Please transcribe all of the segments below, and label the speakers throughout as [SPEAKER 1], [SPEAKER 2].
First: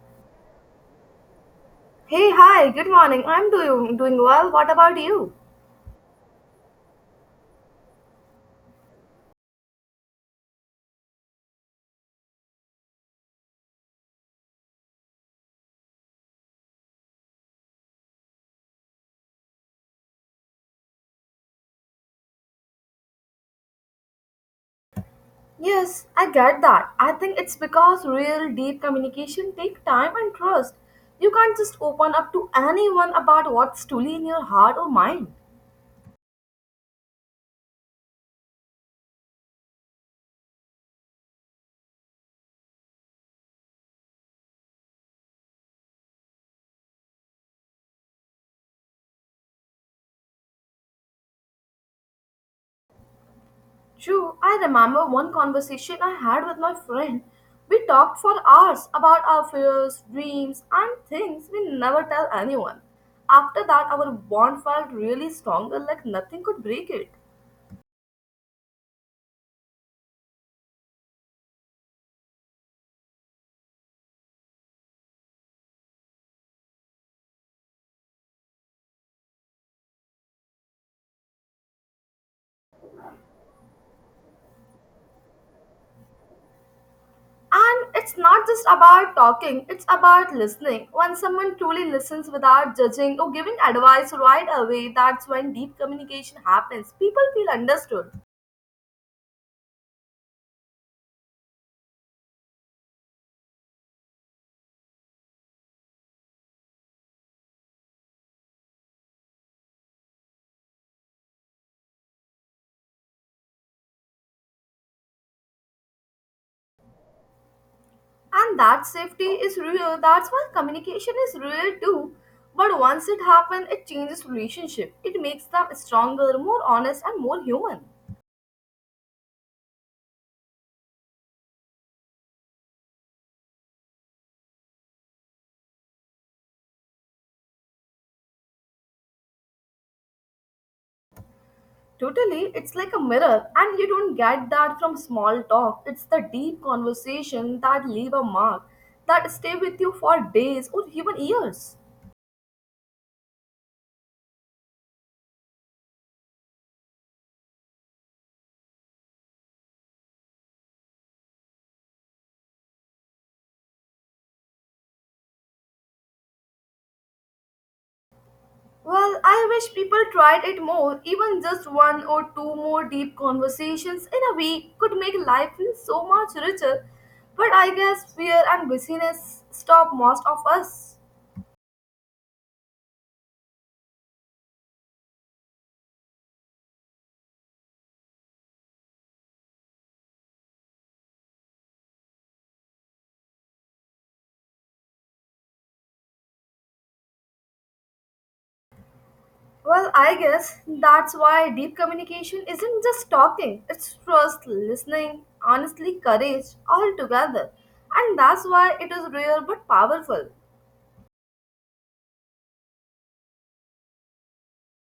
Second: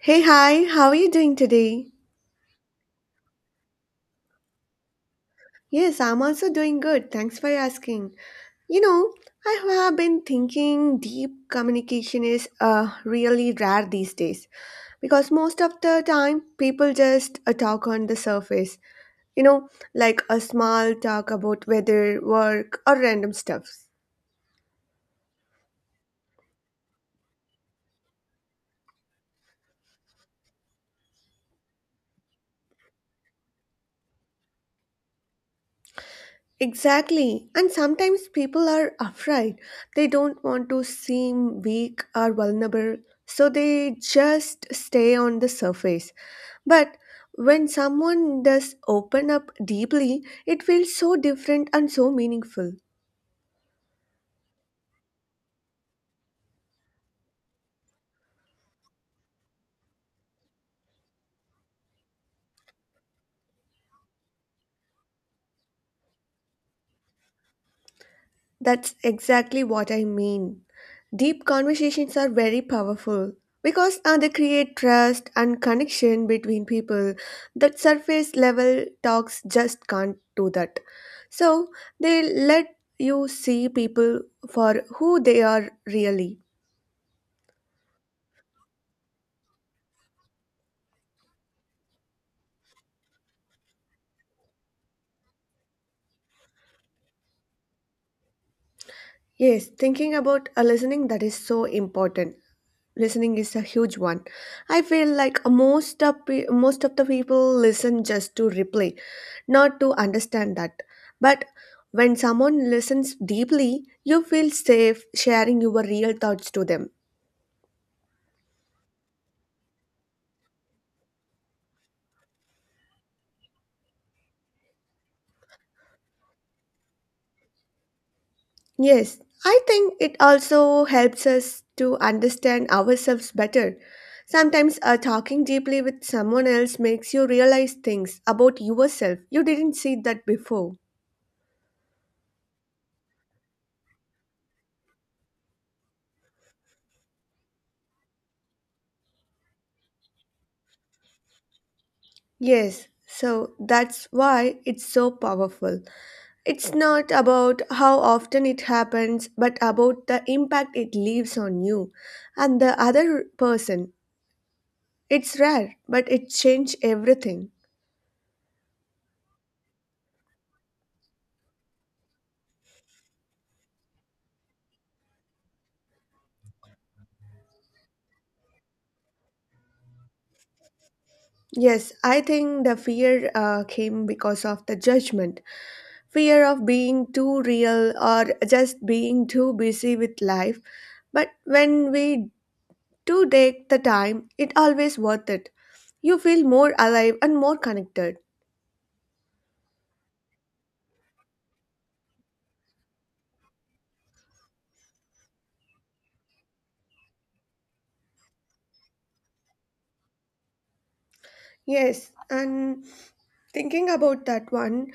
[SPEAKER 1] Hey, hi, how are you doing today?
[SPEAKER 2] Hey, hi, good morning. I'm doing well. What about you?
[SPEAKER 1] Yes, I'm also doing good. Thanks for asking. You know, I have been thinking deep communication is really rare these days because most of the time people just talk on the surface, you know, like a small talk about weather, work, or random stuff.
[SPEAKER 2] Yes, I get that. I think it's because real deep communication take time and trust. You can't just open up to anyone about what's truly in your heart or mind.
[SPEAKER 1] Exactly. And sometimes people are afraid. They don't want to seem weak or vulnerable, so they just stay on the surface. But when someone does open up deeply, it feels so different and so meaningful.
[SPEAKER 2] True, I remember one conversation I had with my friend. We talked for hours about our fears, dreams, and things we never tell anyone. After that, our bond felt really stronger, like nothing could break it.
[SPEAKER 1] That's exactly what I mean. Deep conversations are very powerful because they create trust and connection between people that surface level talks just can't do that. So they let you see people for who they are really.
[SPEAKER 2] And it's not just about talking, it's about listening. When someone truly listens without judging or giving advice right away, that's when deep communication happens. People feel understood.
[SPEAKER 1] Yes, thinking about a listening that is so important. Listening is a huge one. I feel like most of most of the people listen just to replay, not to understand that. But when someone listens deeply, you feel safe sharing your real thoughts to them.
[SPEAKER 2] And that safety is real. That's why communication is real too. But once it happens, it changes relationship. It makes them stronger, more honest, and more human.
[SPEAKER 1] Yes, I think it also helps us to understand ourselves better. Sometimes talking deeply with someone else makes you realize things about yourself you didn't see that before.
[SPEAKER 2] Totally, it's like a mirror, and you don't get that from small talk. It's the deep conversation that leave a mark, that stay with you for days or even years.
[SPEAKER 1] Yes, so that's why it's so powerful. It's not about how often it happens, but about the impact it leaves on you and the other person. It's rare, but it changed everything.
[SPEAKER 2] Well, I wish people tried it more. Even just one or two more deep conversations in a week could make life feel so much richer. But I guess fear and busyness stop most of us.
[SPEAKER 1] Yes, I think the fear came because of the judgment. Fear of being too real or just being too busy with life. But when we do take the time, it always worth it. You feel more alive and more connected.
[SPEAKER 2] Well, I guess that's why deep communication isn't just talking, it's trust, listening, honestly, courage, all together. And that's why it is rare but powerful.
[SPEAKER 1] Yes, and thinking about that one,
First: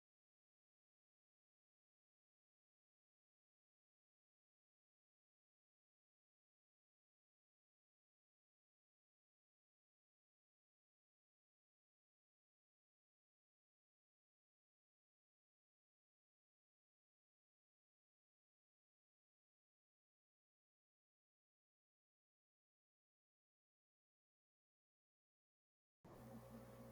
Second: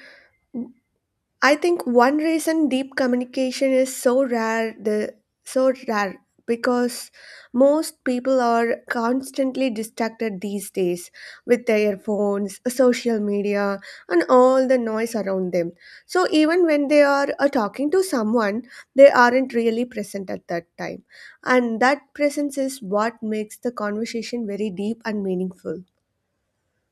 [SPEAKER 1] I think one reason deep communication is so rare, the so rare because most people are constantly distracted these days with their phones, social media, and all the noise around them. So even when they are talking to someone, they aren't really present at that time, and that presence is what makes the conversation very deep and meaningful.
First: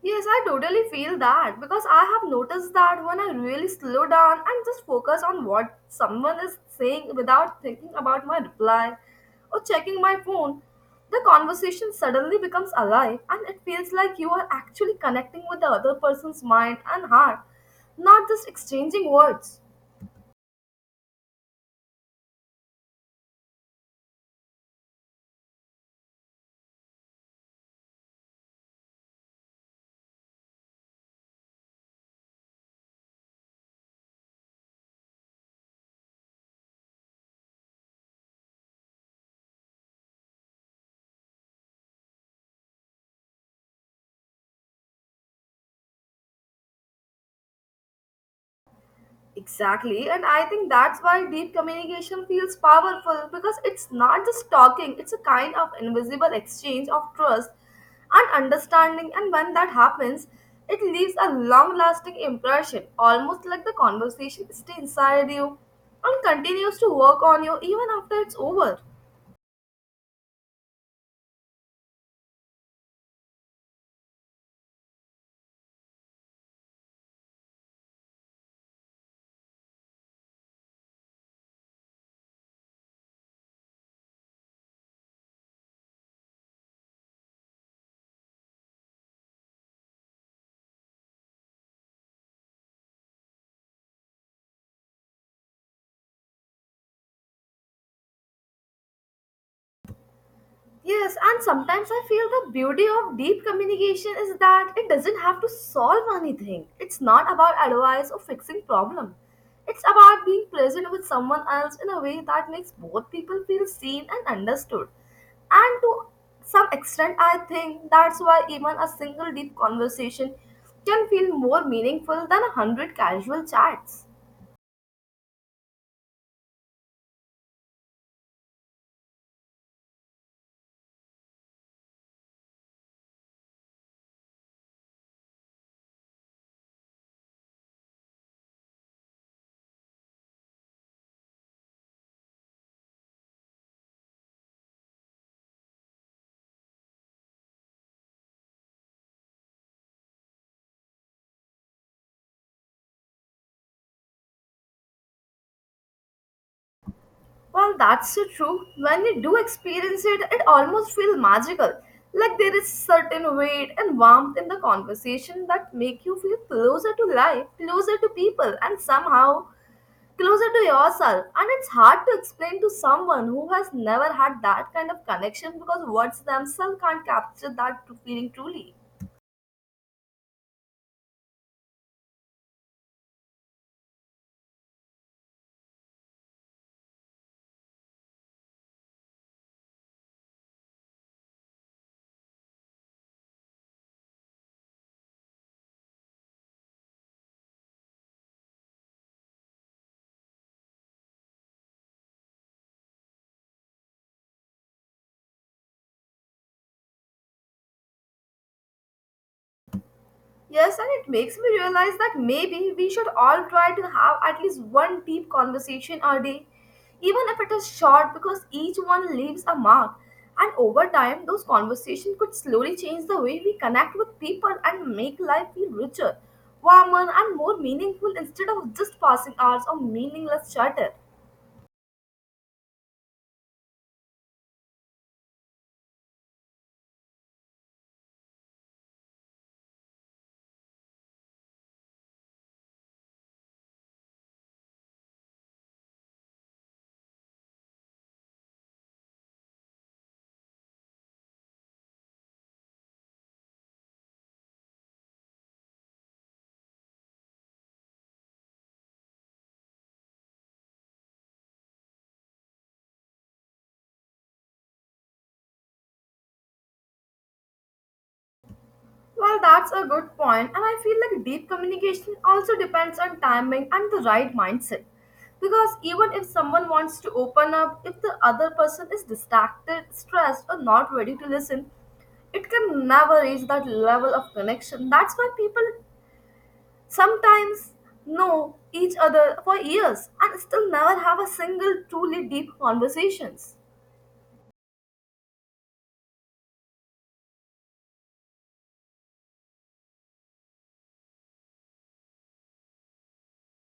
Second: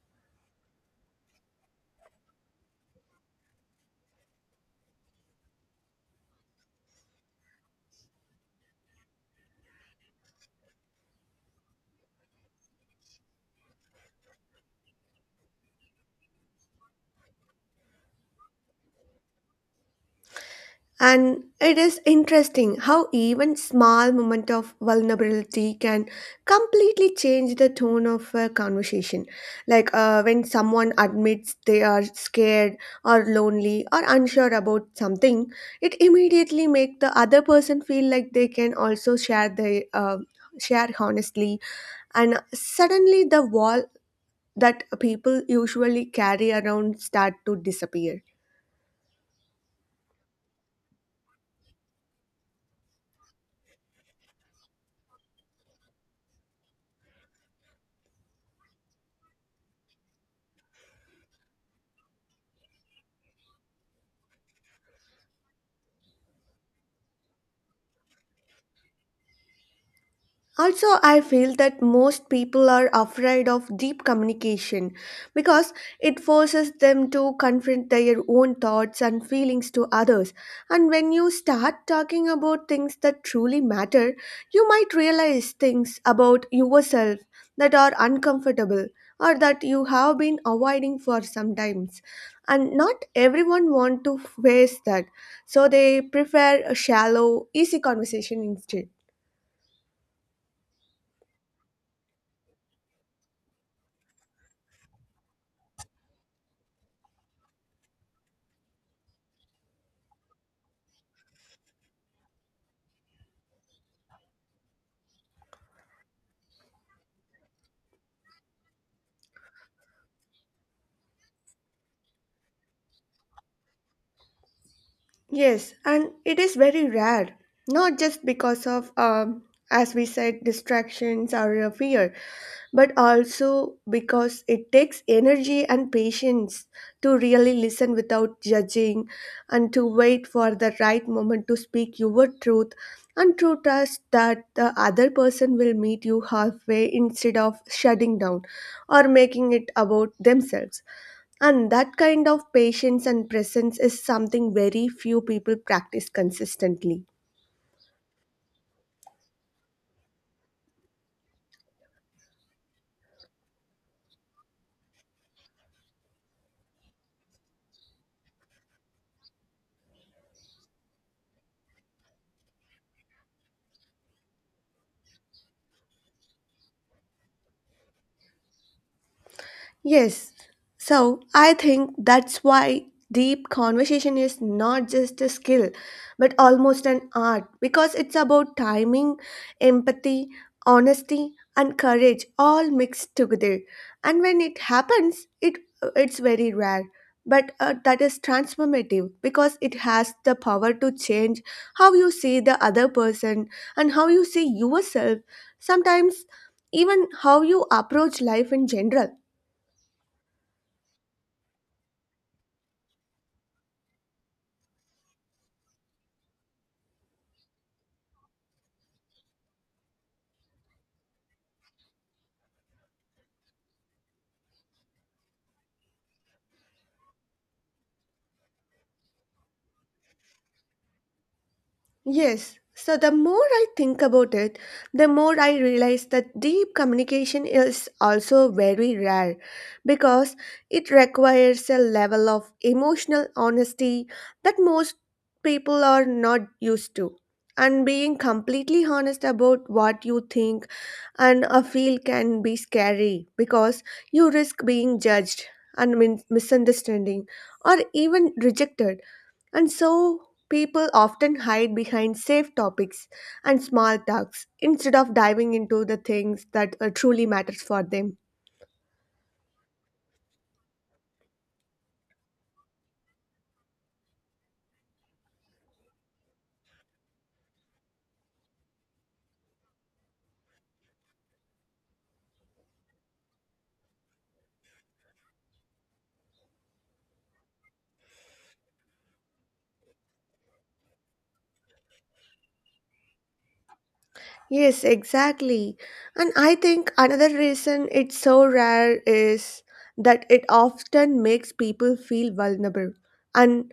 [SPEAKER 2] Yes, I totally feel that because I have noticed that when I really slow down and just focus on what someone is saying without thinking about my reply or checking my phone, the conversation suddenly becomes alive and it feels like you are actually connecting with the other person's mind and heart, not just exchanging words.
[SPEAKER 1] And it is interesting how even small moment of vulnerability can completely change the tone of a conversation. Like when someone admits they are scared or lonely or unsure about something, it immediately make the other person feel like they can also share honestly. And suddenly the wall that people usually carry around start to disappear.
[SPEAKER 2] Exactly, and I think that's why deep communication feels powerful because it's not just talking, it's a kind of invisible exchange of trust and understanding. And when that happens, it leaves a long lasting impression, almost like the conversation stays inside you and continues to work on you even after it's over.
[SPEAKER 1] Also, I feel that most people are afraid of deep communication because it forces them to confront their own thoughts and feelings to others. And when you start talking about things that truly matter, you might realize things about yourself that are uncomfortable or that you have been avoiding for some times, and not everyone want to face that, so they prefer a shallow easy conversation instead.
[SPEAKER 2] Yes, and sometimes I feel the beauty of deep communication is that it doesn't have to solve anything. It's not about advice or fixing problem. It's about being present with someone else in a way that makes both people feel seen and understood. And to some extent, I think that's why even a single deep conversation can feel more meaningful than a hundred casual chats.
[SPEAKER 1] Yes, and it is very rare, not just because of, as we said, distractions or fear, but also because it takes energy and patience to really listen without judging and to wait for the right moment to speak your truth and to trust that the other person will meet you halfway instead of shutting down or making it about themselves. And that kind of patience and presence is something very few people practice consistently.
[SPEAKER 2] Well, that's so true. When you do experience it, it almost feels magical. Like there is certain weight and warmth in the conversation that make you feel closer to life, closer to people, and somehow closer to yourself. And it's hard to explain to someone who has never had that kind of connection because words themselves can't capture that feeling truly.
[SPEAKER 1] Yes. So I think that's why deep conversation is not just a skill, but almost an art because it's about timing, empathy, honesty, and courage all mixed together. And when it happens, it's very rare. But that is transformative because it has the power to change how you see the other person and how you see yourself, sometimes even how you approach life in general.
[SPEAKER 2] Yes, and it makes me realize that maybe we should all try to have at least one deep conversation a day, even if it is short, because each one leaves a mark. And over time, those conversations could slowly change the way we connect with people and make life feel richer, warmer, and more meaningful instead of just passing hours of meaningless chatter.
[SPEAKER 1] Yes. So the more I think about it, the more I realize that deep communication is also very rare because it requires a level of emotional honesty that most people are not used to. And being completely honest about what you think and feel can be scary because you risk being judged, misunderstanding, or even rejected. And so people often hide behind safe topics and small talks instead of diving into the things that truly matters for them.
[SPEAKER 2] Well, that's a good point, and I feel like deep communication also depends on timing and the right mindset. Because even if someone wants to open up, if the other person is distracted, stressed, or not ready to listen, it can never reach that level of connection. That's why people sometimes know each other for years and still never have a single truly deep conversations.
[SPEAKER 1] Yes, exactly. And I think another reason it's so rare is that it often makes people feel vulnerable, and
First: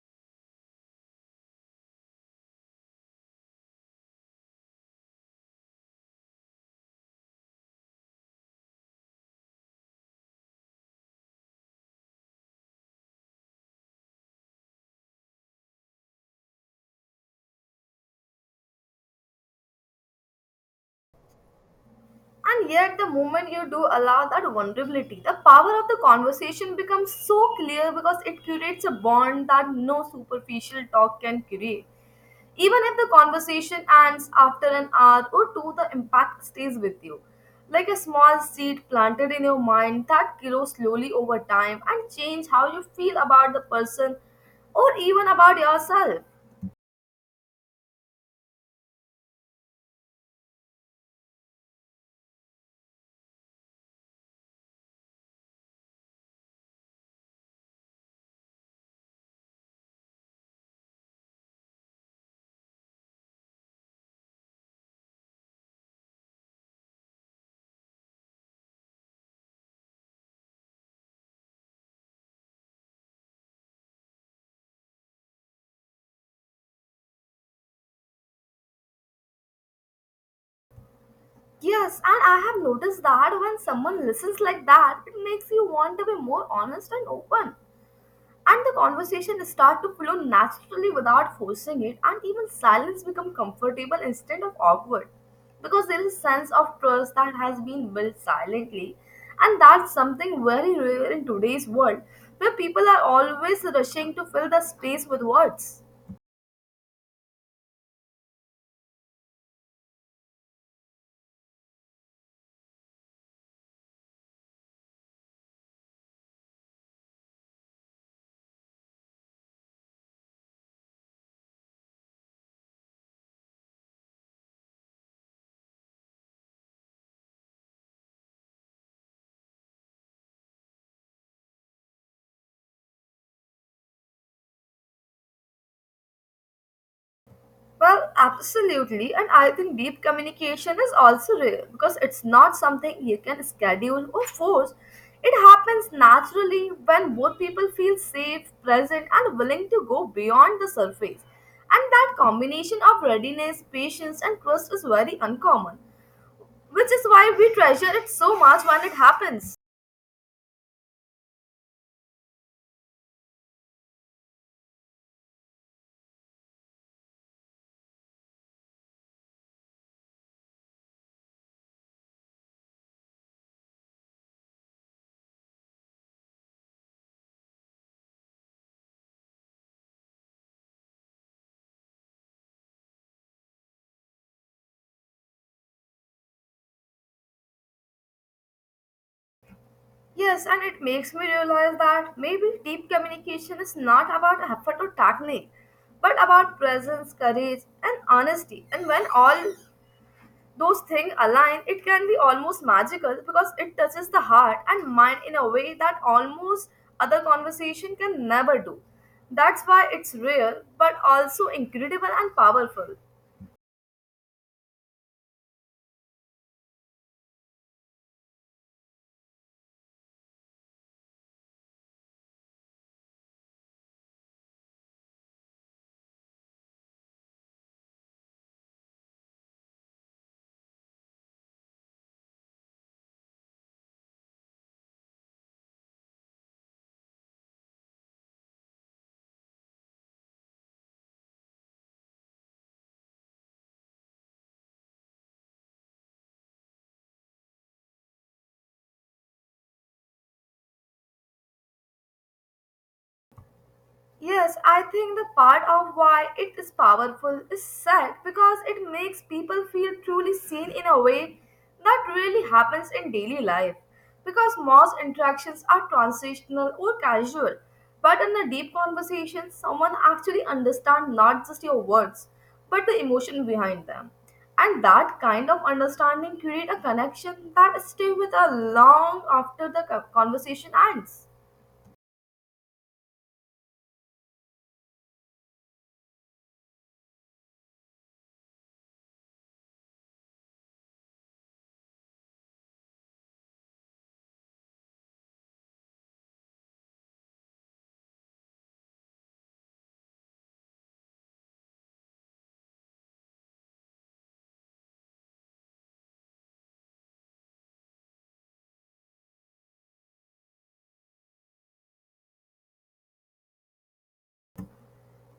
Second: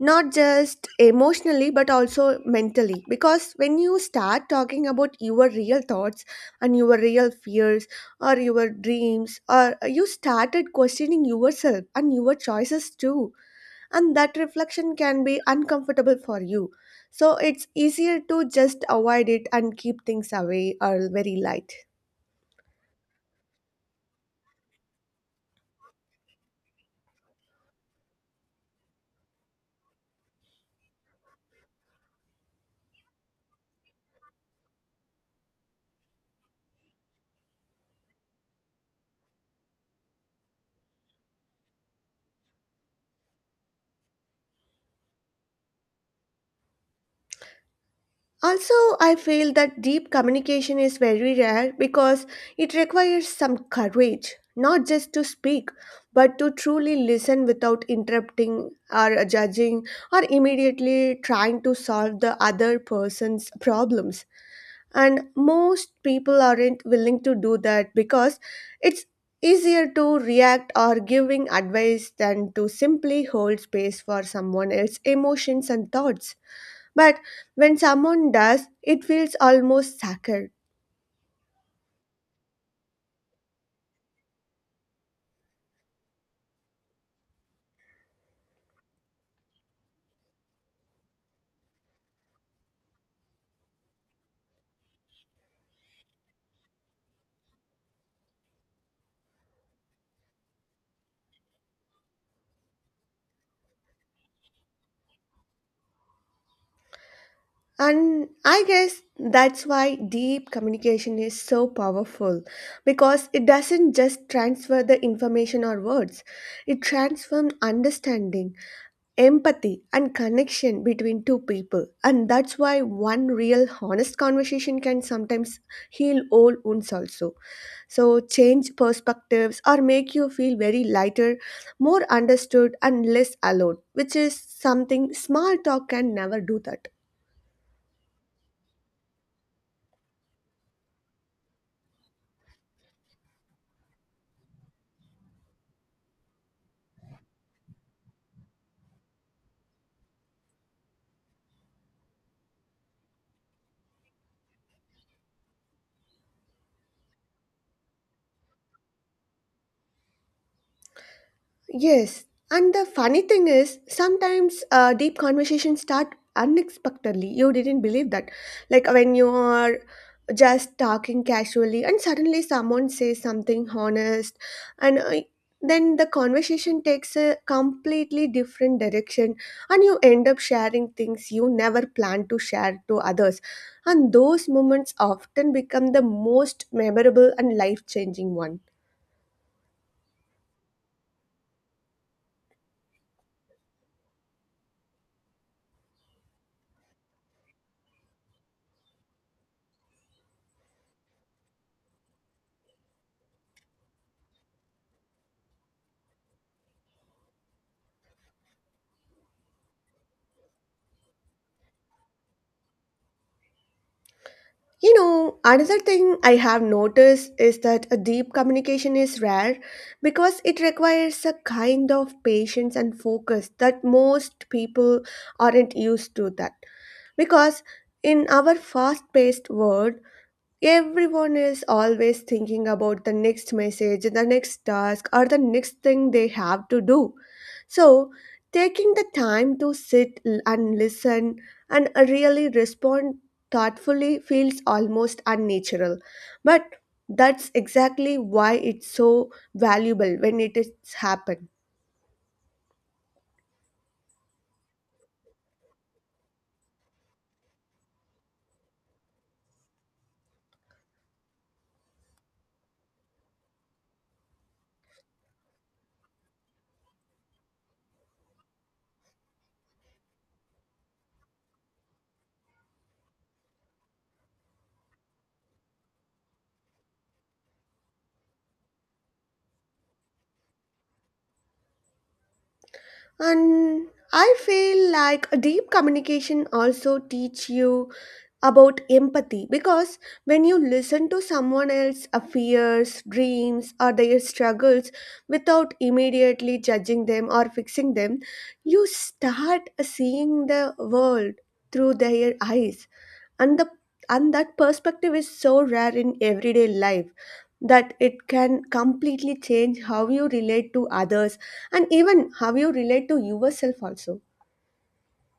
[SPEAKER 1] not just emotionally but also mentally because when you start talking about your real thoughts and your real fears or your dreams, or you started questioning yourself and your choices too, and that reflection can be uncomfortable for you, so it's easier to just avoid it and keep things away or very light.
[SPEAKER 2] And yet, the moment you do allow that vulnerability, the power of the conversation becomes so clear because it creates a bond that no superficial talk can create. Even if the conversation ends after an hour or two, the impact stays with you. Like a small seed planted in your mind that grows slowly over time and change how you feel about the person or even about yourself.
[SPEAKER 1] Also, I feel that deep communication is very rare because it requires some courage, not just to speak, but to truly listen without interrupting or judging or immediately trying to solve the other person's problems. And most people aren't willing to do that because it's easier to react or giving advice than to simply hold space for someone else's emotions and thoughts. But when someone does, it feels almost sacred.
[SPEAKER 2] Yes, and I have noticed that when someone listens like that, it makes you want to be more honest and open, and the conversation start to flow naturally without forcing it, and even silence become comfortable instead of awkward because there is a sense of trust that has been built silently, and that's something very rare in today's world where people are always rushing to fill the space with words.
[SPEAKER 1] And I guess that's why deep communication is so powerful because it doesn't just transfer the information or words, it transforms understanding, empathy, and connection between two people. And that's why one real honest conversation can sometimes heal old wounds also. So, change perspectives or make you feel very lighter, more understood, and less alone, which is something small talk can never do that.
[SPEAKER 2] Well, absolutely. And I think deep communication is also real because it's not something you can schedule or force. It happens naturally when both people feel safe, present, and willing to go beyond the surface. And that combination of readiness, patience, and trust is very uncommon, which is why we treasure it so much when it happens.
[SPEAKER 1] Yes, and the funny thing is, sometimes deep conversations start unexpectedly. You didn't believe that. Like when you are just talking casually, and suddenly someone says something honest, and then the conversation takes a completely different direction, and you end up sharing things you never planned to share to others. And those moments often become the most memorable and life changing one.
[SPEAKER 2] Yes, and it makes me realize that maybe deep communication is not about effort or technique, but about presence, courage, and honesty. And when all those things align, it can be almost magical because it touches the heart and mind in a way that almost other conversation can never do. That's why it's real, but also incredible and powerful.
[SPEAKER 1] You know, another thing I have noticed is that a deep communication is rare because it requires a kind of patience and focus that most people aren't used to that. Because in our fast-paced world, everyone is always thinking about the next message, the next task, or the next thing they have to do. So, taking the time to and listen and really respond thoughtfully feels almost unnatural. But that's exactly why it's so valuable when it is happen.
[SPEAKER 2] Yes, I think the part of why it is powerful is sad because it makes people feel truly seen in a way that really happens in daily life. Because most interactions are transitional or casual, but in a deep conversation, someone actually understands not just your words but the emotion behind them. And that kind of understanding creates a connection that stays with us long after the conversation ends.
[SPEAKER 1] And I feel like a deep communication also teach you about empathy because when you listen to someone else's fears, dreams, or their struggles without immediately judging them or fixing them, you start seeing the world through their eyes. And, and that perspective is so rare in everyday life that it can completely change how you relate to others and even how you relate to yourself also.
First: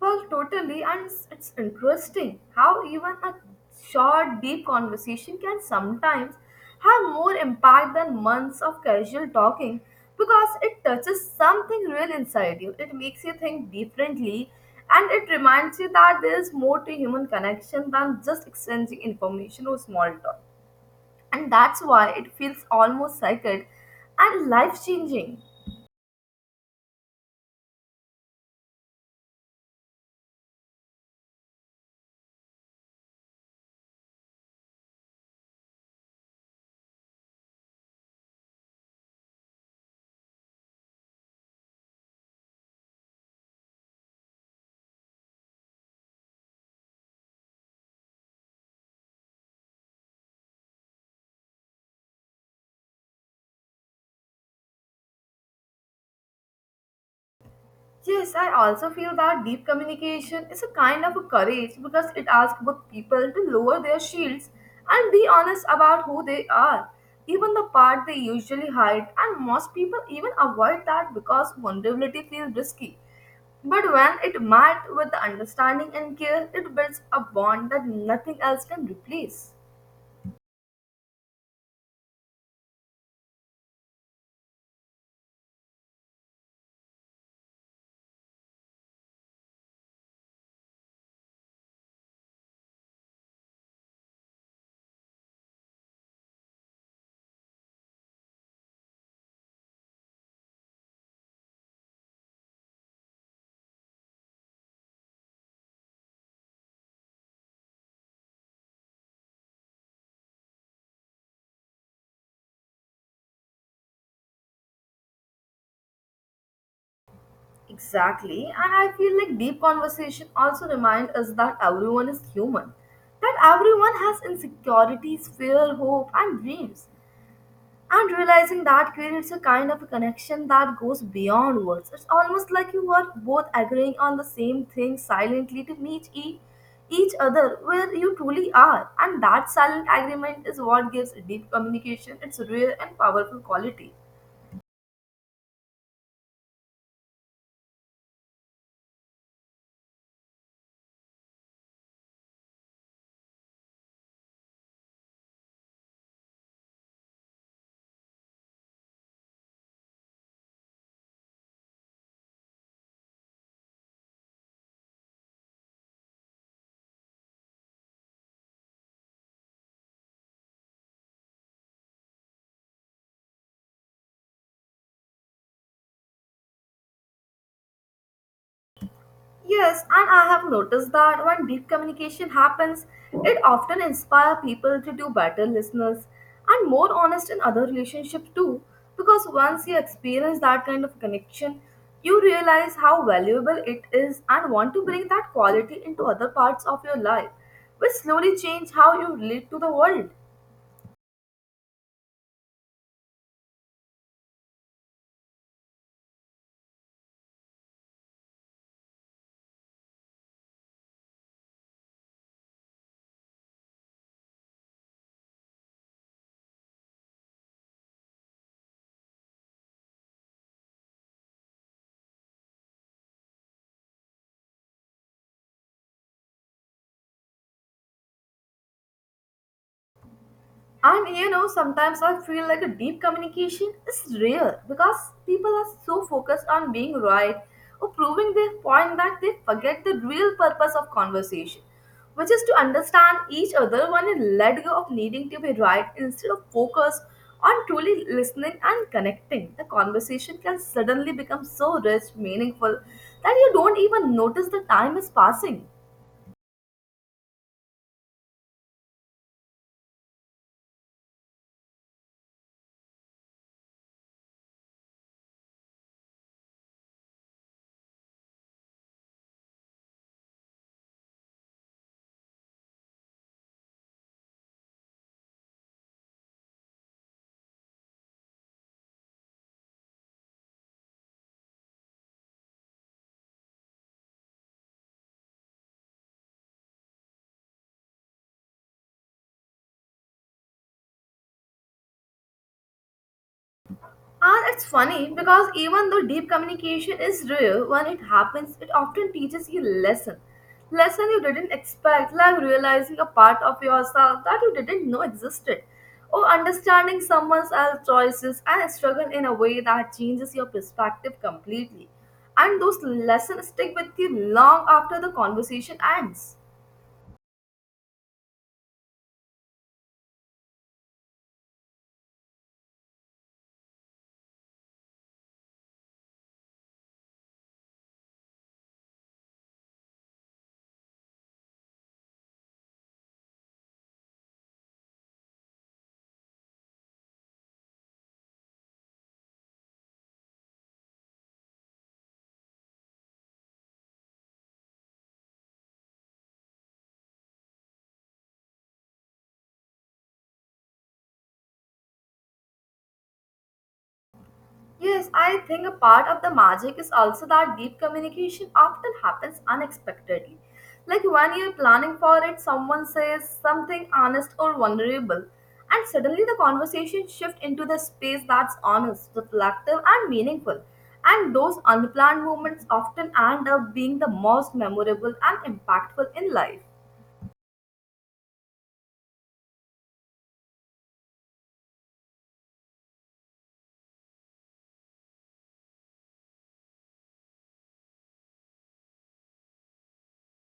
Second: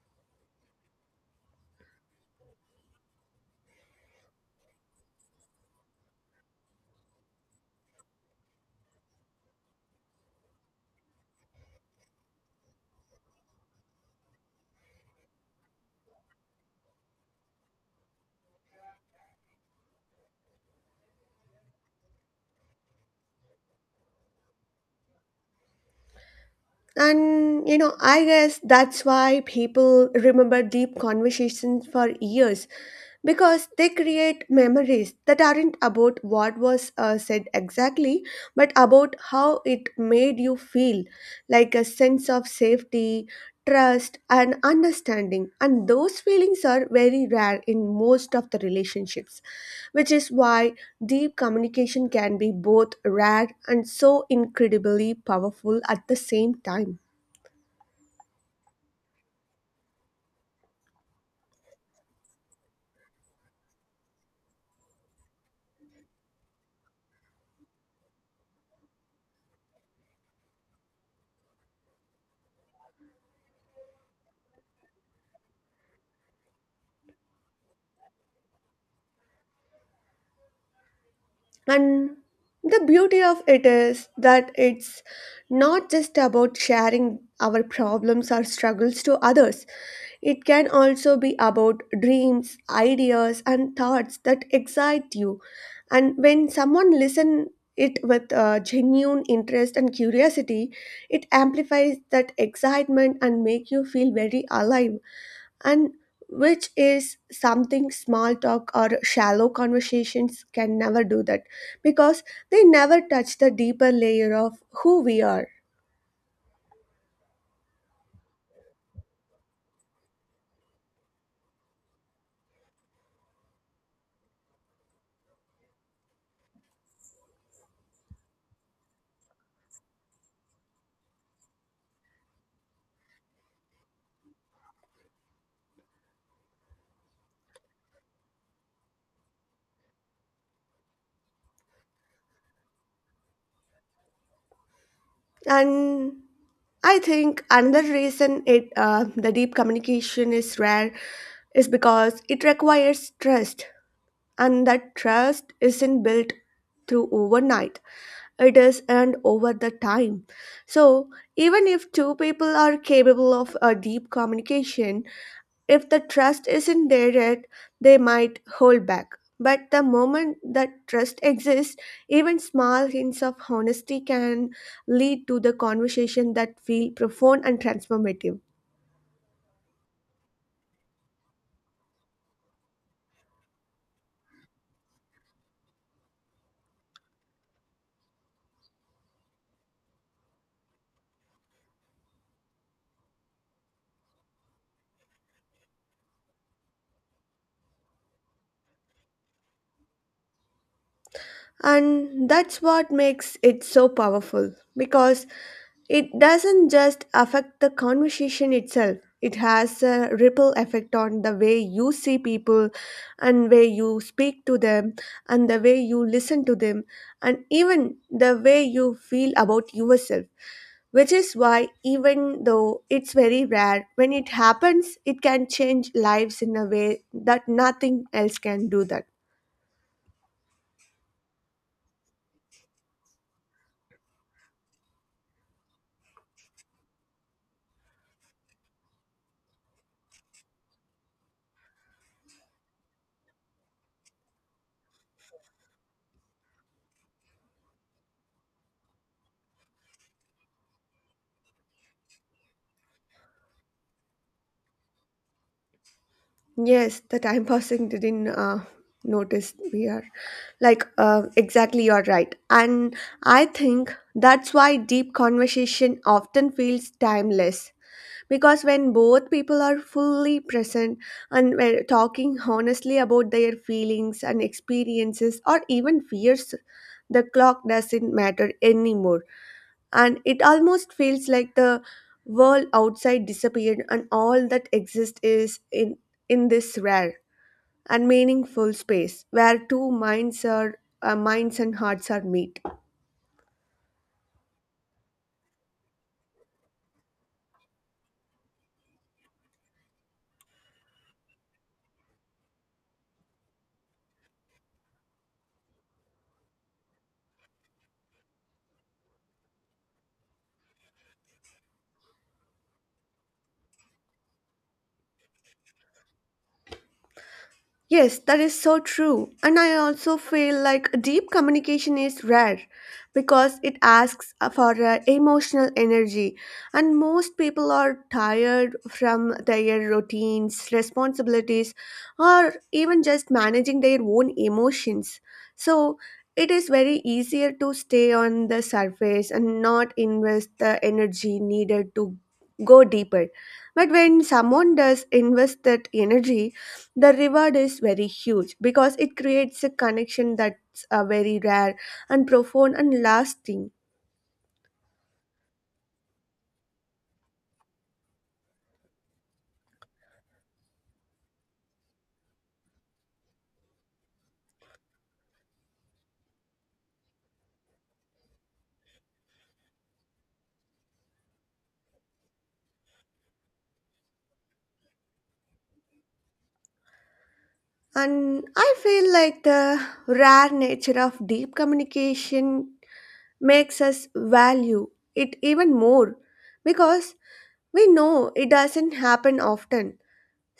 [SPEAKER 2] Well, totally, and it's interesting how even a short, deep conversation can sometimes have more impact than months of casual talking because it touches something real inside you. It makes you think differently, and it reminds you that there is more to human connection than just exchanging information or small talk. And that's why it feels almost sacred and life changing.
[SPEAKER 1] And you know, I guess that's why people remember deep conversations for years because they create memories that aren't about what was said exactly, but about how it made you feel, like a sense of safety, trust, and understanding. And those feelings are very rare in most of the relationships, which is why deep communication can be both rare and so incredibly powerful at the same time.
[SPEAKER 2] Yes, I also feel that deep communication is a kind of a courage because it asks both people to lower their shields and be honest about who they are, even the part they usually hide, and most people even avoid that because vulnerability feels risky. But when it met with the understanding and care, it builds a bond that nothing else can replace.
[SPEAKER 1] And the beauty of it is that it's not just about sharing our problems or struggles to others. It can also be about dreams, ideas, and thoughts that excite you. And when someone listens it with genuine interest and curiosity, it amplifies that excitement and make you feel very alive, and which is something small talk or shallow conversations can never do that because they never touch the deeper layer of who we are.
[SPEAKER 2] Exactly, and I feel like deep conversation also remind us that everyone is human, that everyone has insecurities, fear, hope, and dreams. And realizing that creates a kind of a connection that goes beyond words. It's almost like you are both agreeing on the same thing silently to meet each other where you truly are. And that silent agreement is what gives deep communication its real and powerful quality.
[SPEAKER 1] And I think another reason it the deep communication is rare is because it requires trust, and that trust isn't built through overnight, it is earned over the time. So even if two people are capable of a deep communication, if the trust isn't there yet, they might hold back. But the moment that trust exists, even small hints of honesty can lead to the conversation that feel profound and transformative.
[SPEAKER 2] Yes, and I have noticed that when deep communication happens, it often inspires people to do better listeners and more honest in other relationships too. Because once you experience that kind of connection, you realize how valuable it is and want to bring that quality into other parts of your life, which slowly change how you relate to the world.
[SPEAKER 1] And that's what makes it so powerful because it doesn't just affect the conversation itself, it has a ripple effect on the way you see people and way you speak to them and the way you listen to them and even the way you feel about yourself, which is why even though it's very rare, when it happens it can change lives in a way that nothing else can do that.
[SPEAKER 2] And you know, sometimes I feel like a deep communication is rare because people are so focused on being right or proving their point that they forget the real purpose of conversation, which is to understand each other One and let go of needing to be right instead of focus on truly listening and connecting. The conversation can suddenly become so rich, meaningful that you don't even notice the time is passing.
[SPEAKER 1] Yes, the time passing didn't notice we are like exactly, you're right. And I think that's why deep conversation often feels timeless because when both people are fully present and we're talking honestly about their feelings and experiences or even fears, the clock doesn't matter anymore, and it almost feels like the world outside disappeared and all that exists is in this rare and meaningful space where two minds are minds and hearts are meet.
[SPEAKER 2] And it's funny because even though deep communication is real, when it happens, it often teaches you lesson. Lesson you didn't expect, like realizing a part of yourself that you didn't know existed, or understanding someone else's choices and struggle in a way that changes your perspective completely. And those lessons stick with you long after the conversation ends.
[SPEAKER 1] Yes, that is so true. And I also feel like deep communication is rare because it asks for emotional energy. And most people are tired from their routines, responsibilities, or even just managing their own emotions. So it is very easier to stay on the surface and not invest the energy needed to go deeper. But when someone does invest that energy, the reward is very huge because it creates a connection that's very rare and profound and lasting.
[SPEAKER 2] Yes, I think a part of the magic is also that deep communication often happens unexpectedly. Like when you're planning for it, someone says something honest or vulnerable, and suddenly the conversation shifts into the space that's honest, reflective, and meaningful. And those unplanned moments often end up being the most memorable and impactful in life.
[SPEAKER 1] And I feel like the rare nature of deep communication makes us value it even more because we know it doesn't happen often.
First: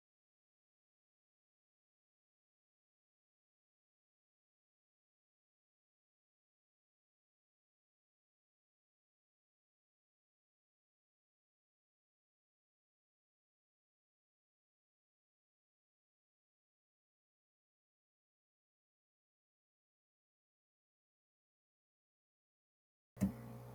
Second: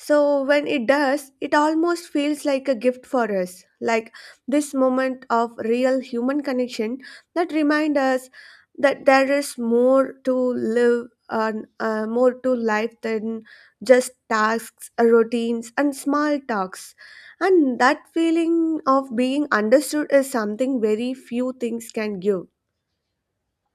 [SPEAKER 1] So when it does, it almost feels like a gift for us, like this moment of real human connection that remind us that there is more to live and more to life than just tasks, routines, and small talks. And that feeling of being understood is something very few things can give.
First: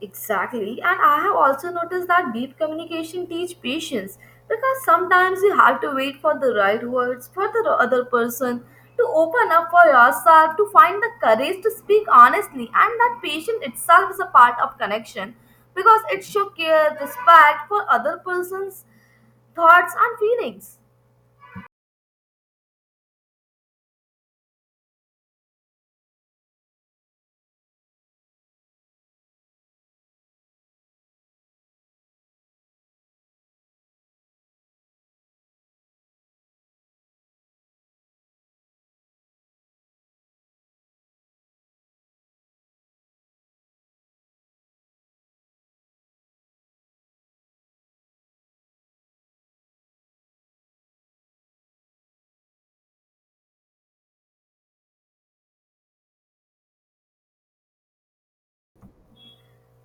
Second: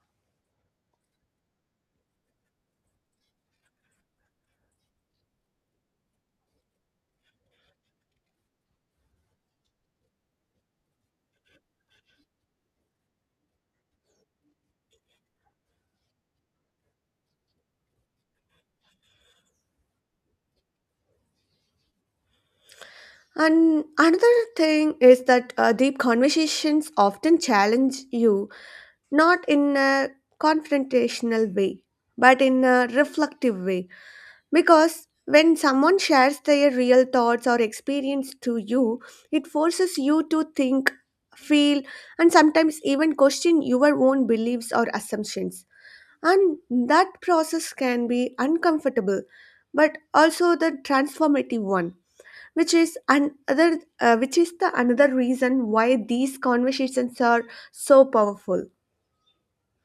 [SPEAKER 2] Exactly. And I have also noticed that deep communication teach patience because sometimes you have to wait for the right words for the other person to open up for yourself, to find the courage to speak honestly. And that patience itself is a part of connection because it shows care, respect for other person's thoughts and feelings.
[SPEAKER 1] And another thing is that deep conversations often challenge you not in a confrontational way, but in a reflective way. Because when someone shares their real thoughts or experience to you, it forces you to think, feel, and sometimes even question your own beliefs or assumptions. And that process can be uncomfortable, but also the transformative one which is the another reason why these conversations are so powerful.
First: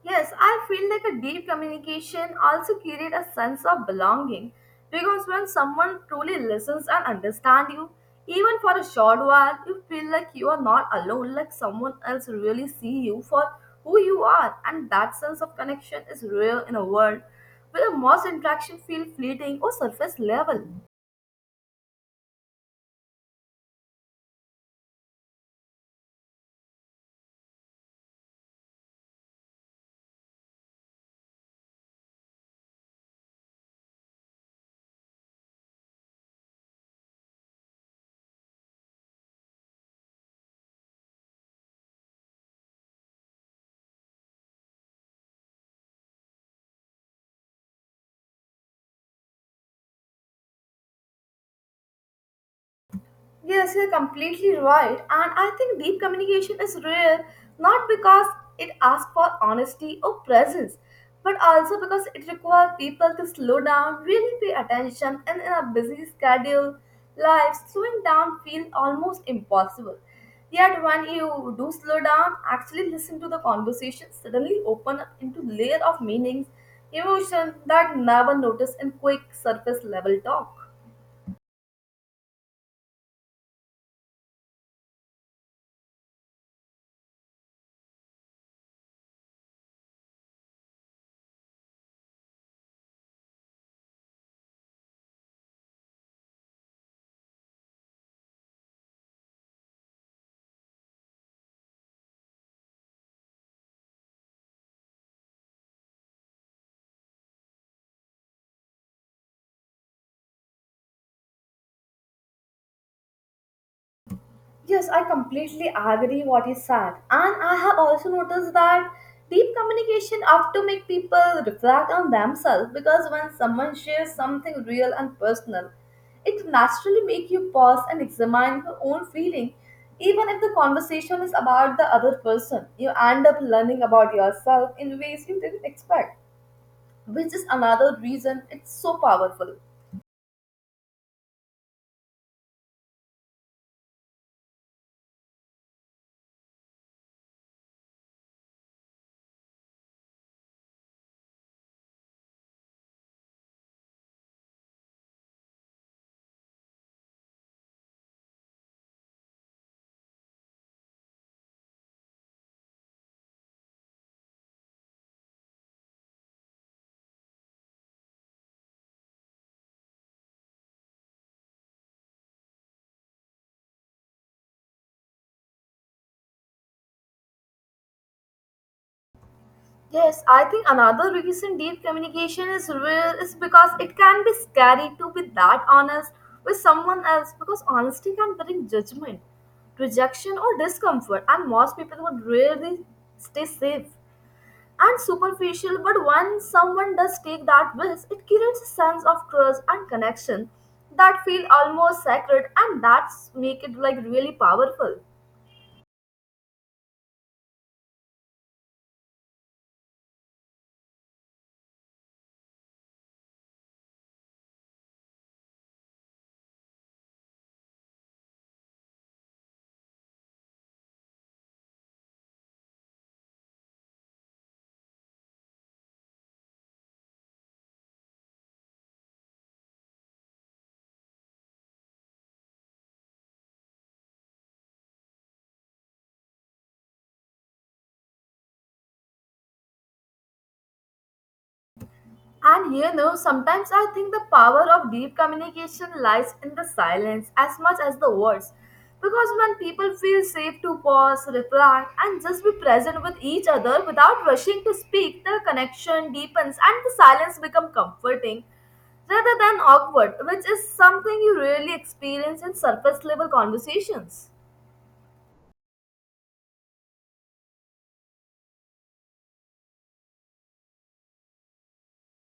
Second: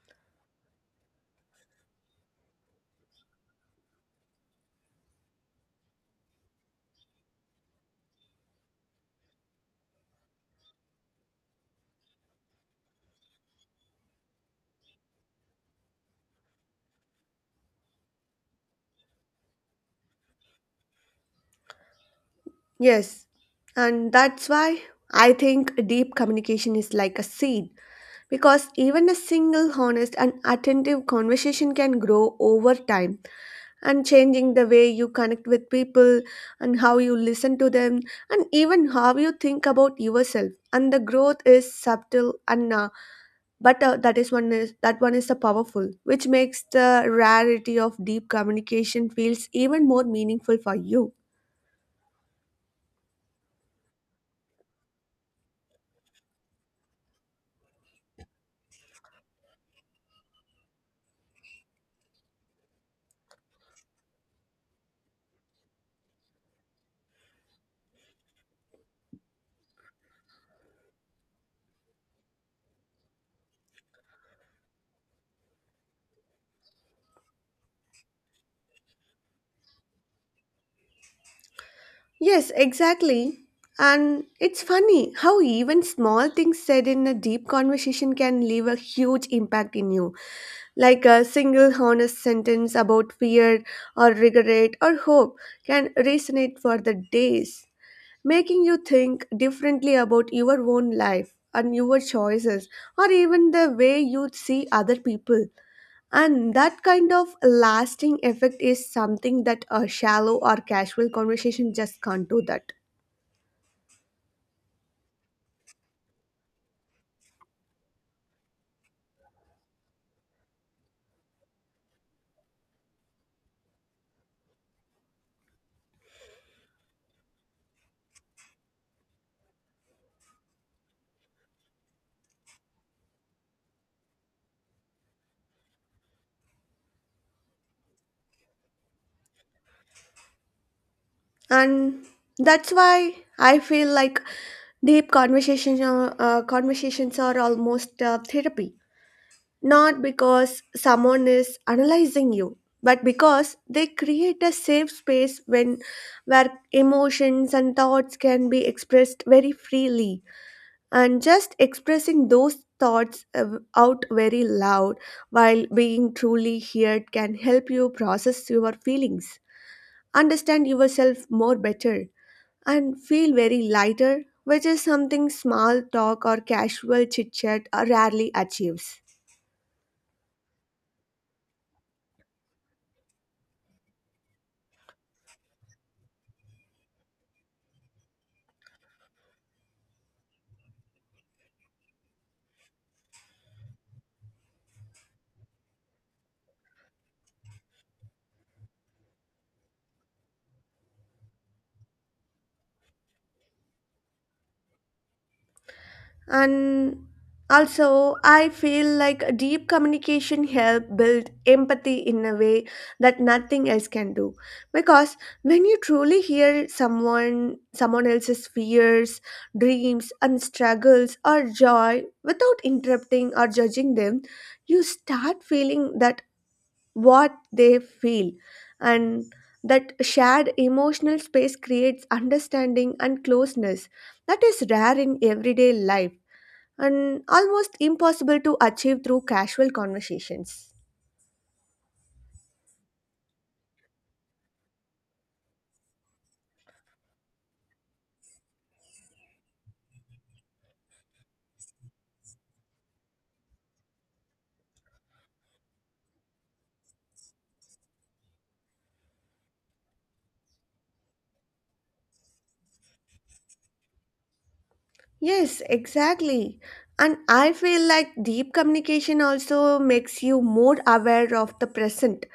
[SPEAKER 2] Yes, I feel like a deep communication also creates a sense of belonging because when someone truly listens and understands you, even for a short while, you feel like you are not alone, like someone else really see you for who you are, and that sense of connection is real in a world where most interaction feel fleeting or surface level.
[SPEAKER 1] Yes, and that's why I think deep communication is like a seed because even a single honest and attentive conversation can grow over time and changing the way you connect with people and how you listen to them and even how you think about yourself, and the growth is subtle and but that one is a powerful which makes the rarity of deep communication feels even more meaningful for you.
[SPEAKER 2] Yes, you're completely right. And I think deep communication is rare not because it asks for honesty or presence, but also because it requires people to slow down, really pay attention, and in a busy schedule, life slowing down feels almost impossible. Yet when you do slow down, actually listen to the conversation, suddenly open up into layer of meanings, emotion that never noticed in quick surface level talk.
[SPEAKER 1] Yes, exactly. And it's funny how even small things said in a deep conversation can leave a huge impact in you. Like a single honest sentence about fear or regret or hope can resonate for the days, making you think differently about your own life and your choices or even the way you see other people. And that kind of lasting effect is something that a shallow or casual conversation just can't do that.
[SPEAKER 2] Yes, I completely agree what he said. And I have also noticed that deep communication often make people reflect on themselves because when someone shares something real and personal, it naturally make you pause and examine your own feeling. Even if the conversation is about the other person, you end up learning about yourself in ways you didn't expect, which is another reason it's so powerful.
[SPEAKER 1] And that's why I feel like conversations are almost therapy, not because someone is analyzing you, but because they create a safe space when where emotions and thoughts can be expressed very freely, and just expressing those thoughts out very loud while being truly heard can help you process your feelings, understand yourself more better, and feel very lighter, which is something small talk or casual chit chat rarely achieves.
[SPEAKER 2] Yes, I think another reason deep communication is real is because it can be scary to be that honest with someone else because honesty can bring judgment, rejection, or discomfort, and most people would really stay safe and superficial. But when someone does take that risk, it creates a sense of trust and connection that feel almost sacred, and that's make it like really powerful.
[SPEAKER 1] And also, I feel like deep communication help build empathy in a way that nothing else can do. Because when you truly hear someone else's fears, dreams, and struggles or joy without interrupting or judging them, you start feeling that what they feel, and that shared emotional space creates understanding and closeness that is rare in everyday life and almost impossible to achieve through casual conversations.
[SPEAKER 2] And you know, sometimes I think the power of deep communication lies in the silence as much as the words. Because when people feel safe to pause, reflect, and just be present with each other without rushing to speak, the connection deepens and the silence becomes comforting rather than awkward, which is something you rarely experience in surface level conversations.
[SPEAKER 1] Yes, exactly. And I feel like deep communication also makes you more aware of the present,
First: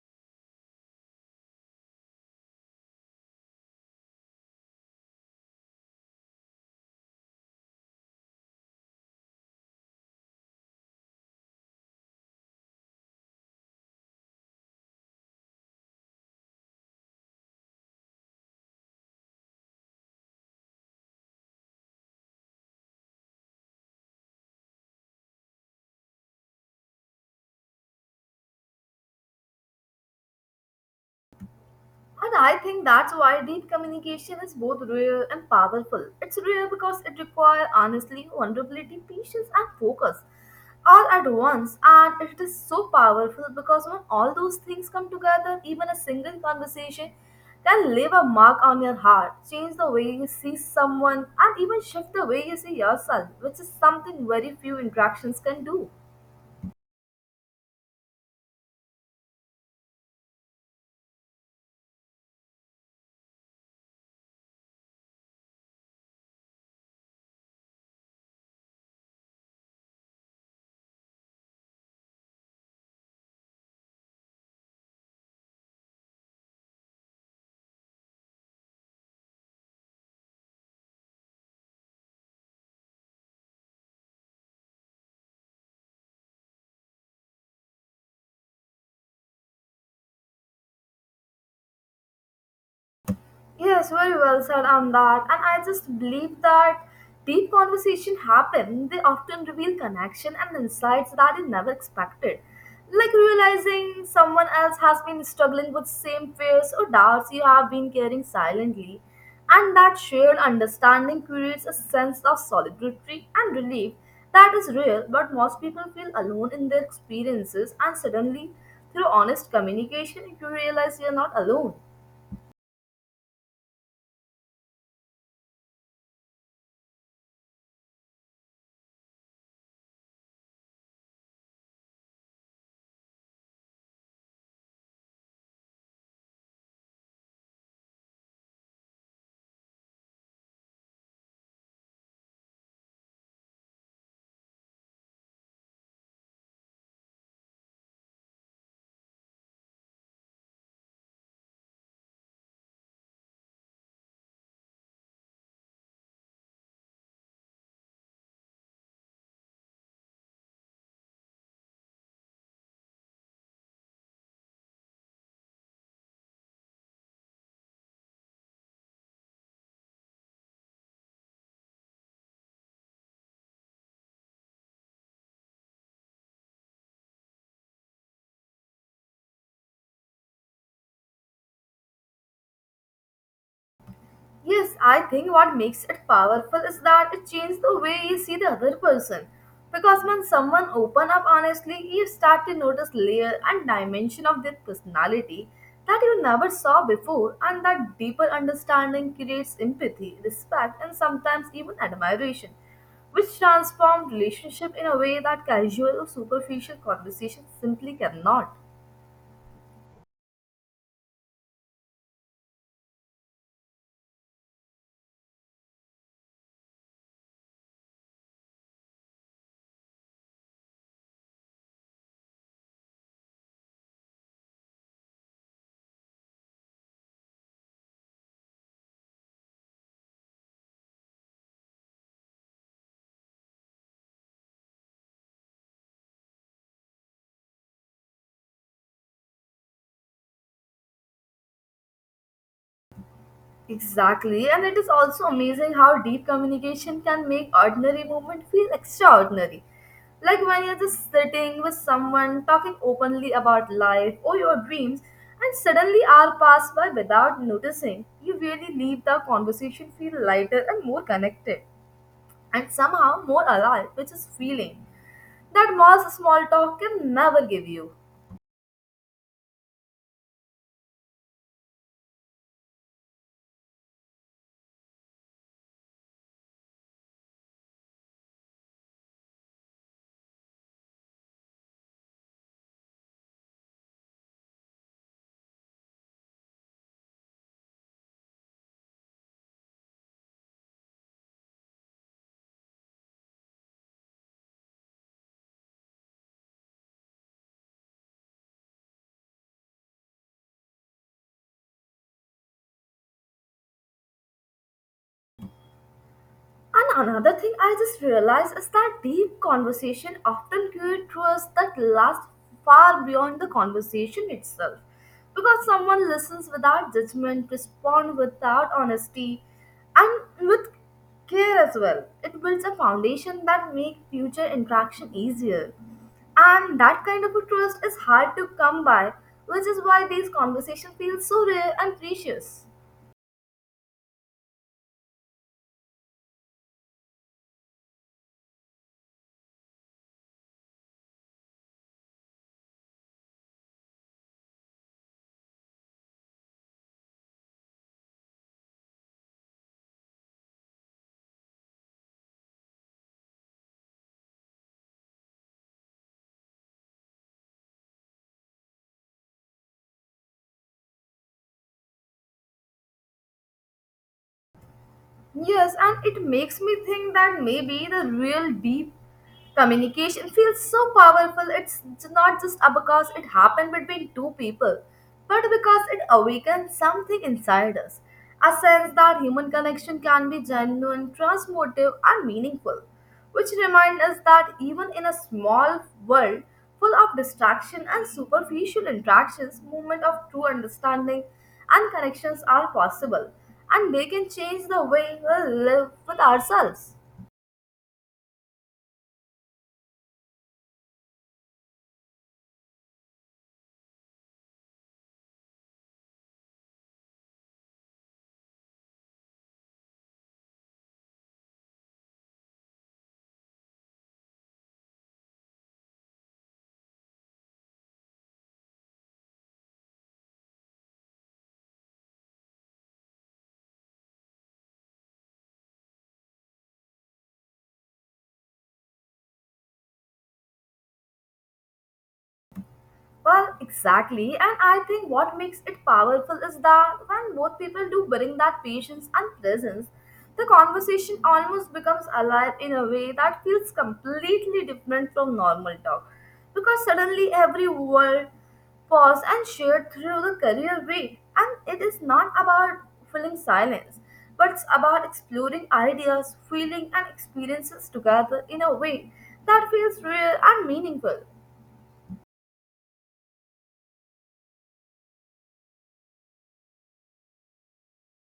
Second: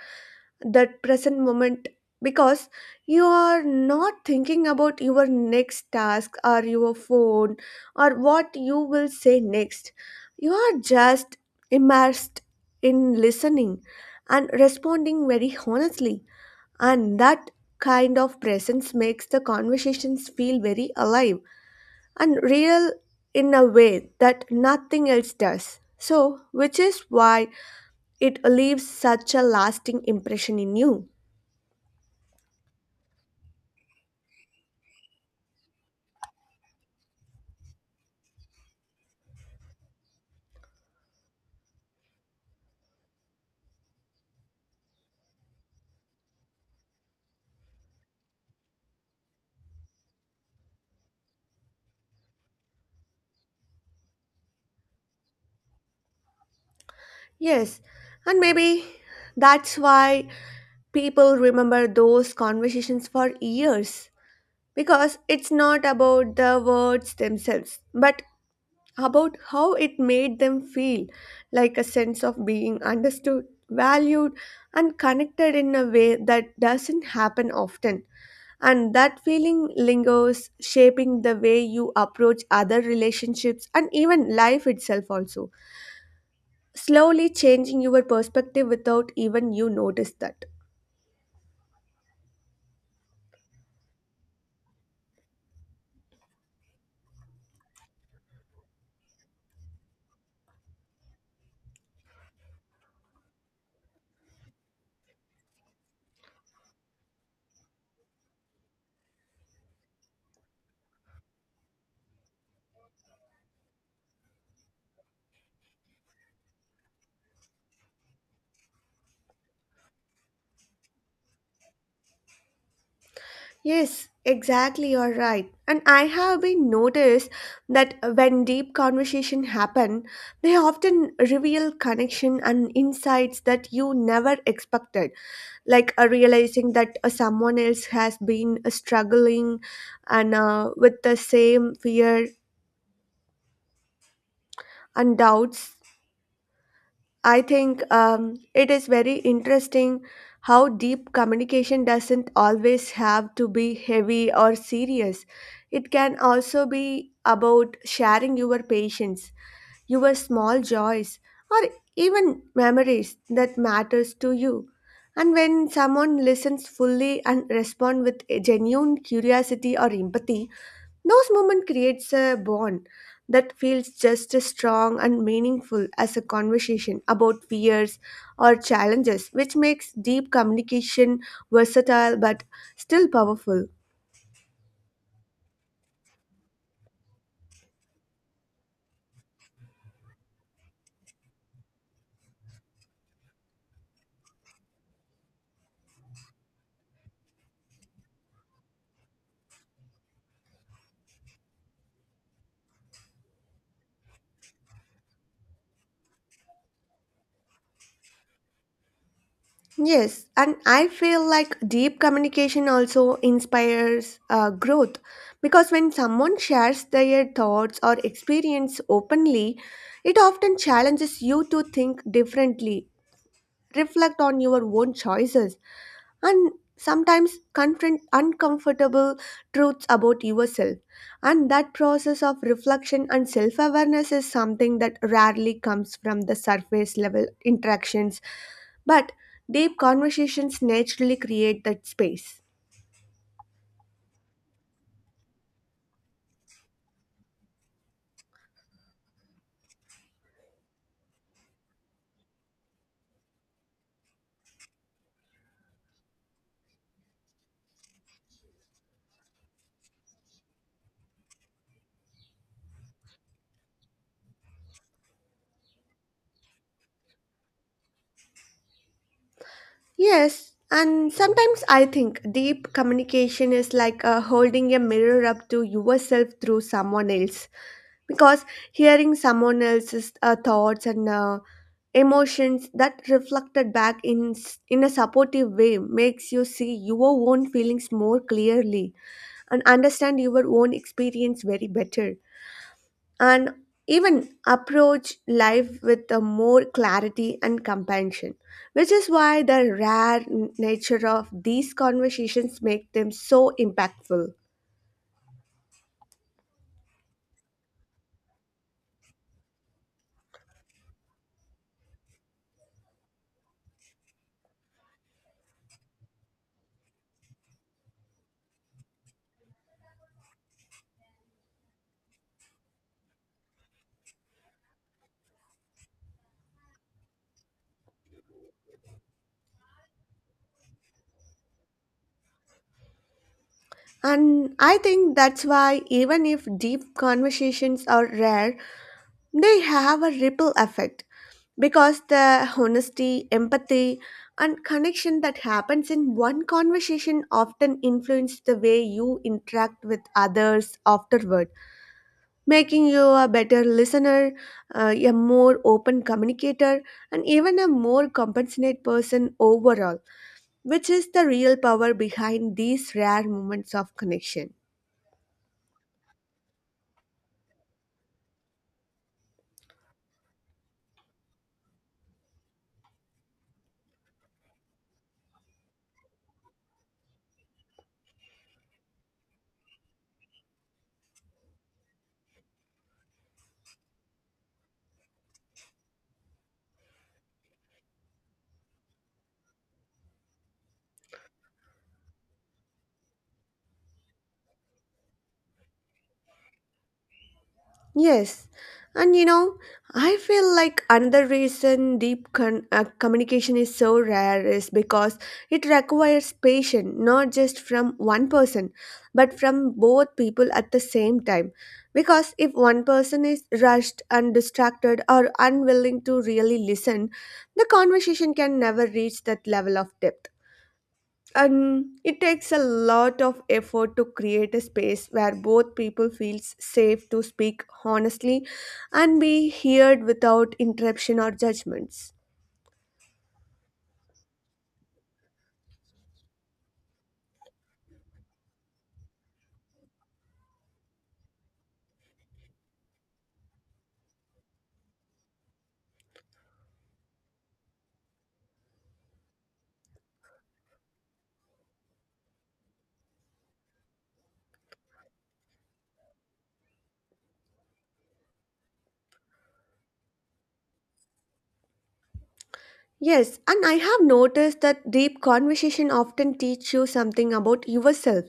[SPEAKER 1] that present moment, because you are not thinking about your next task or your phone or what you will say next. You are just immersed in listening and responding very honestly, and that kind of presence makes the conversations feel very alive and real in a way that nothing else does. So, which is why it leaves such a lasting impression in you.
[SPEAKER 2] And I think that's why deep communication is both real and powerful. It's real because it requires honesty, vulnerability, patience, and focus all at once. And it is so powerful because when all those things come together, even a single conversation can leave a mark on your heart, change the way you see someone, and even shift the way you see yourself, which is something very few interactions can do.
[SPEAKER 1] Yes, and maybe that's why people remember those conversations for years, because it's not about the words themselves, but about how it made them feel, like a sense of being understood, valued, and connected in a way that doesn't happen often. And that feeling lingers, shaping the way you approach other relationships and even life itself, also slowly changing your perspective without even you notice that.
[SPEAKER 2] Yes, very well said on that. And I just believe that deep conversation happen. They often reveal connection and insights that you never expected. Like realizing someone else has been struggling with same fears or doubts you have been carrying silently. And that shared understanding creates a sense of solidarity and relief that is real, but most people feel alone in their experiences and suddenly through honest communication you realize you're not alone.
[SPEAKER 1] Yes, exactly, you're right. And I have been noticed that when deep conversation happen, they often reveal connection and insights that you never expected, like realizing that someone else has been struggling and with the same fear and doubts. I think it is very interesting how deep communication doesn't always have to be heavy or serious. It can also be about sharing your patience, your small joys, or even memories that matters to you. And when someone listens fully and responds with a genuine curiosity or empathy, those moments creates a bond that feels just as strong and meaningful as a conversation about fears or challenges, which makes deep communication versatile but still powerful.
[SPEAKER 2] Yes, I think what makes it powerful is that it changes the way you see the other person. Because when someone open up honestly, you start to notice layer and dimension of their personality that you never saw before, and that deeper understanding creates empathy, respect, and sometimes even admiration, which transform relationship in a way that casual or superficial conversation simply cannot.
[SPEAKER 1] Yes, and I feel like deep communication also inspires growth because when someone shares their thoughts or experience openly, it often challenges you to think differently, reflect on your own choices, and sometimes confront uncomfortable truths about yourself. And that process of reflection and self awareness is something that rarely comes from the surface level interactions, but deep conversations naturally create that space.
[SPEAKER 2] Exactly, and it is also amazing how deep communication can make ordinary moment feel extraordinary. Like when you're just sitting with someone talking openly about life or your dreams, and suddenly hour pass by without noticing, you really leave the conversation feel lighter and more connected, and somehow more alive, which is feeling that most small talk can never give you.
[SPEAKER 1] Yes, and sometimes I think deep communication is like holding a mirror up to yourself through someone else. Because hearing someone else's thoughts and emotions that reflected back in a supportive way makes you see your own feelings more clearly and understand your own experience very better and even approach life with a more clarity and compassion, which is why the rare nature of these conversations make them so impactful.
[SPEAKER 2] And another thing I just realized is that deep conversation often create trust that lasts far beyond the conversation itself. Because someone listens without judgment, respond without honesty, and with care as well. It builds a foundation that make future interaction easier. And that kind of a trust is hard to come by, which is why these conversations feel so rare and precious.
[SPEAKER 1] And I think that's why even if deep conversations are rare, they have a ripple effect because the honesty, empathy, and connection that happens in one conversation often influence the way you interact with others afterward, making you a better listener, a more open communicator, and even a more compassionate person overall, which is the real power behind these rare moments of connection.
[SPEAKER 2] Yes, and it makes me think that maybe the real deep communication feels so powerful. It's not just because it happened between two people, but because it awakens something inside us, a sense that human connection can be genuine, transformative, and meaningful, which remind us that even in a small world full of distraction and superficial interactions, movement of true understanding and connections are possible, and they can change the way we live with ourselves.
[SPEAKER 1] Yes, and you know, I feel like another reason deep communication is so rare is because it requires patience, not just from one person, but from both people at the same time. Because if one person is rushed and distracted or unwilling to really listen, the conversation can never reach that level of depth, and it takes a lot of effort to create a space where both people feels safe to speak honestly and be heard without interruption or judgments.
[SPEAKER 2] Well, exactly. And I think what makes it powerful is that when both people do bring that patience and presence, the conversation almost becomes alive in a way that feels completely different from normal talk. Because suddenly every word pause and shared through the career way. And it is not about filling silence, but it's about exploring ideas, feeling and experiences together in a way that feels real and meaningful.
[SPEAKER 1] Yes, and I have noticed that deep conversation often teach you something about yourself.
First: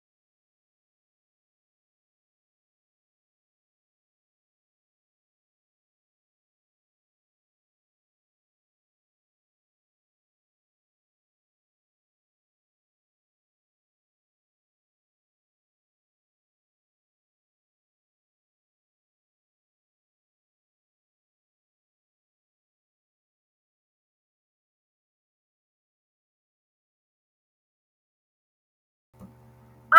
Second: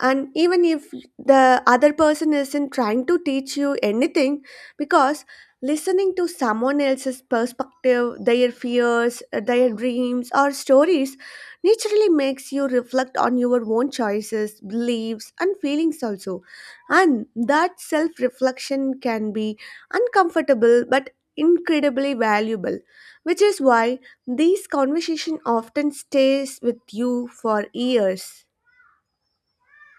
[SPEAKER 1] And even if the other person isn't trying to teach you anything, because listening to someone else's perspective, their fears, their dreams, or stories naturally makes you reflect on your own choices, beliefs, and feelings also. And that self reflection can be uncomfortable but incredibly valuable, which is why these conversations often stays with you for years.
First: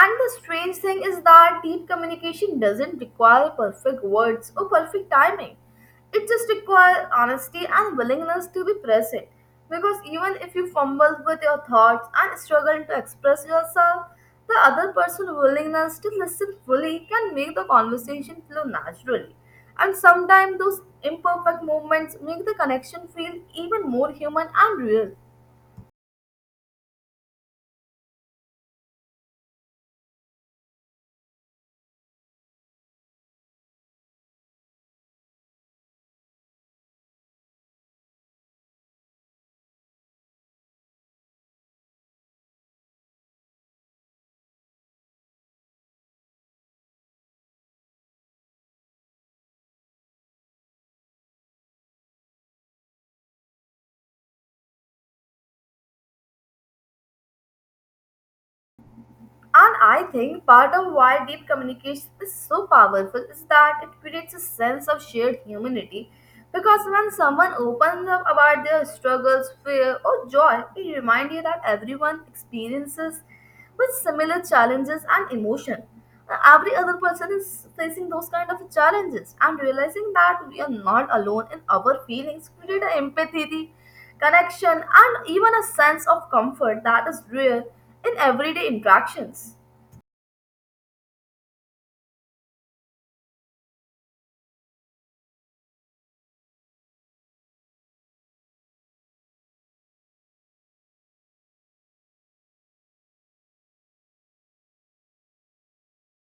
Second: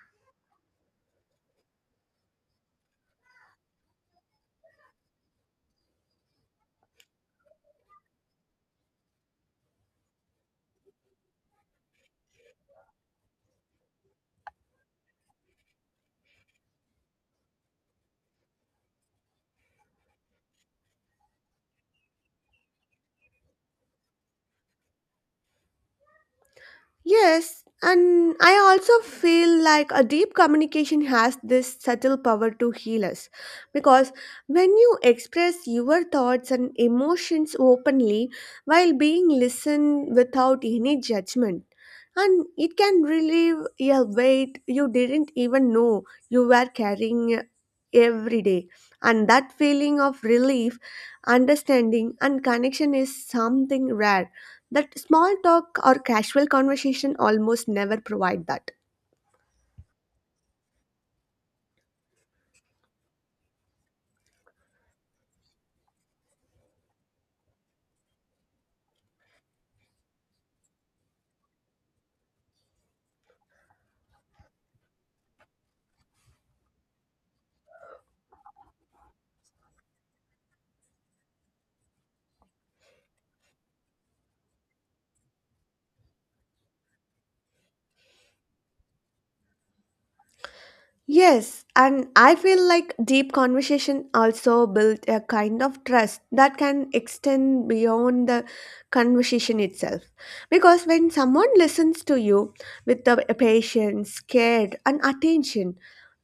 [SPEAKER 2] And the strange thing is that deep communication doesn't require perfect words or perfect timing. It just requires honesty and willingness to be present. Because even if you fumble with your thoughts and struggle to express yourself, the other person's willingness to listen fully can make the conversation flow naturally. And sometimes those imperfect moments make the connection feel even more human and real.
[SPEAKER 1] Yes, and I also feel like a deep communication has this subtle power to heal us because when you express your thoughts and emotions openly while being listened without any judgment, and it can relieve a weight you didn't even know you were carrying every day. And that feeling of relief, understanding, and connection is something rare that small talk or casual conversation almost never provide that.
[SPEAKER 2] And I think part of why deep communication is so powerful is that it creates a sense of shared humanity. Because when someone opens up about their struggles, fear, or joy, it reminds you that everyone experiences with similar challenges and emotion. Every other person is facing those kind of challenges, and realizing that we are not alone in our feelings create an empathy connection, and even a sense of comfort that is rare in everyday interactions.
[SPEAKER 1] Yes, and I feel like deep conversation also build a kind of trust that can extend beyond the conversation itself. Because when someone listens to you with the patience, care, and attention,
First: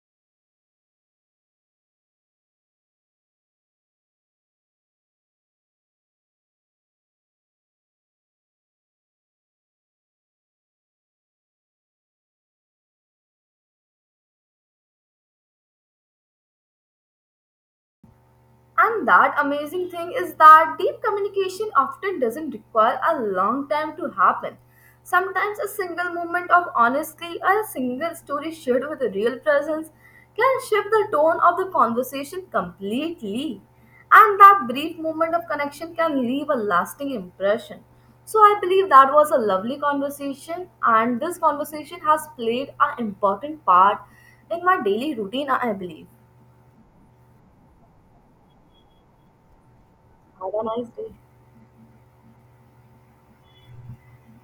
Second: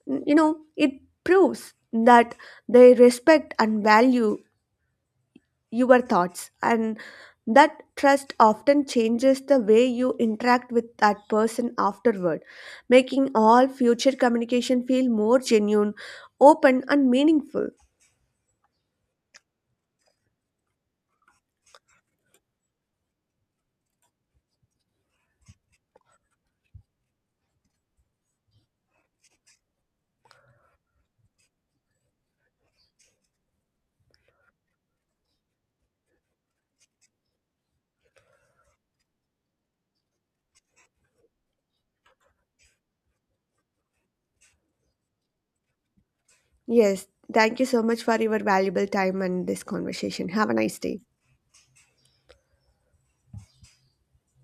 [SPEAKER 1] you know, it proves that they respect and value your thoughts, and that trust often changes the way you interact with that person afterward, making all future communication feel more genuine, open and meaningful.
[SPEAKER 2] And that amazing thing is that deep communication often doesn't require a long time to happen. Sometimes a single moment of honesty or a single story shared with a real presence can shift the tone of the conversation completely. And that brief moment of connection can leave a lasting impression. So I believe that was a lovely conversation and this conversation has played an important part in my daily routine, I believe.
[SPEAKER 1] Yes, thank you so much for your valuable time and this conversation. Have
[SPEAKER 2] Have
[SPEAKER 1] a
[SPEAKER 2] a
[SPEAKER 1] nice
[SPEAKER 2] nice
[SPEAKER 1] day.
[SPEAKER 2] day.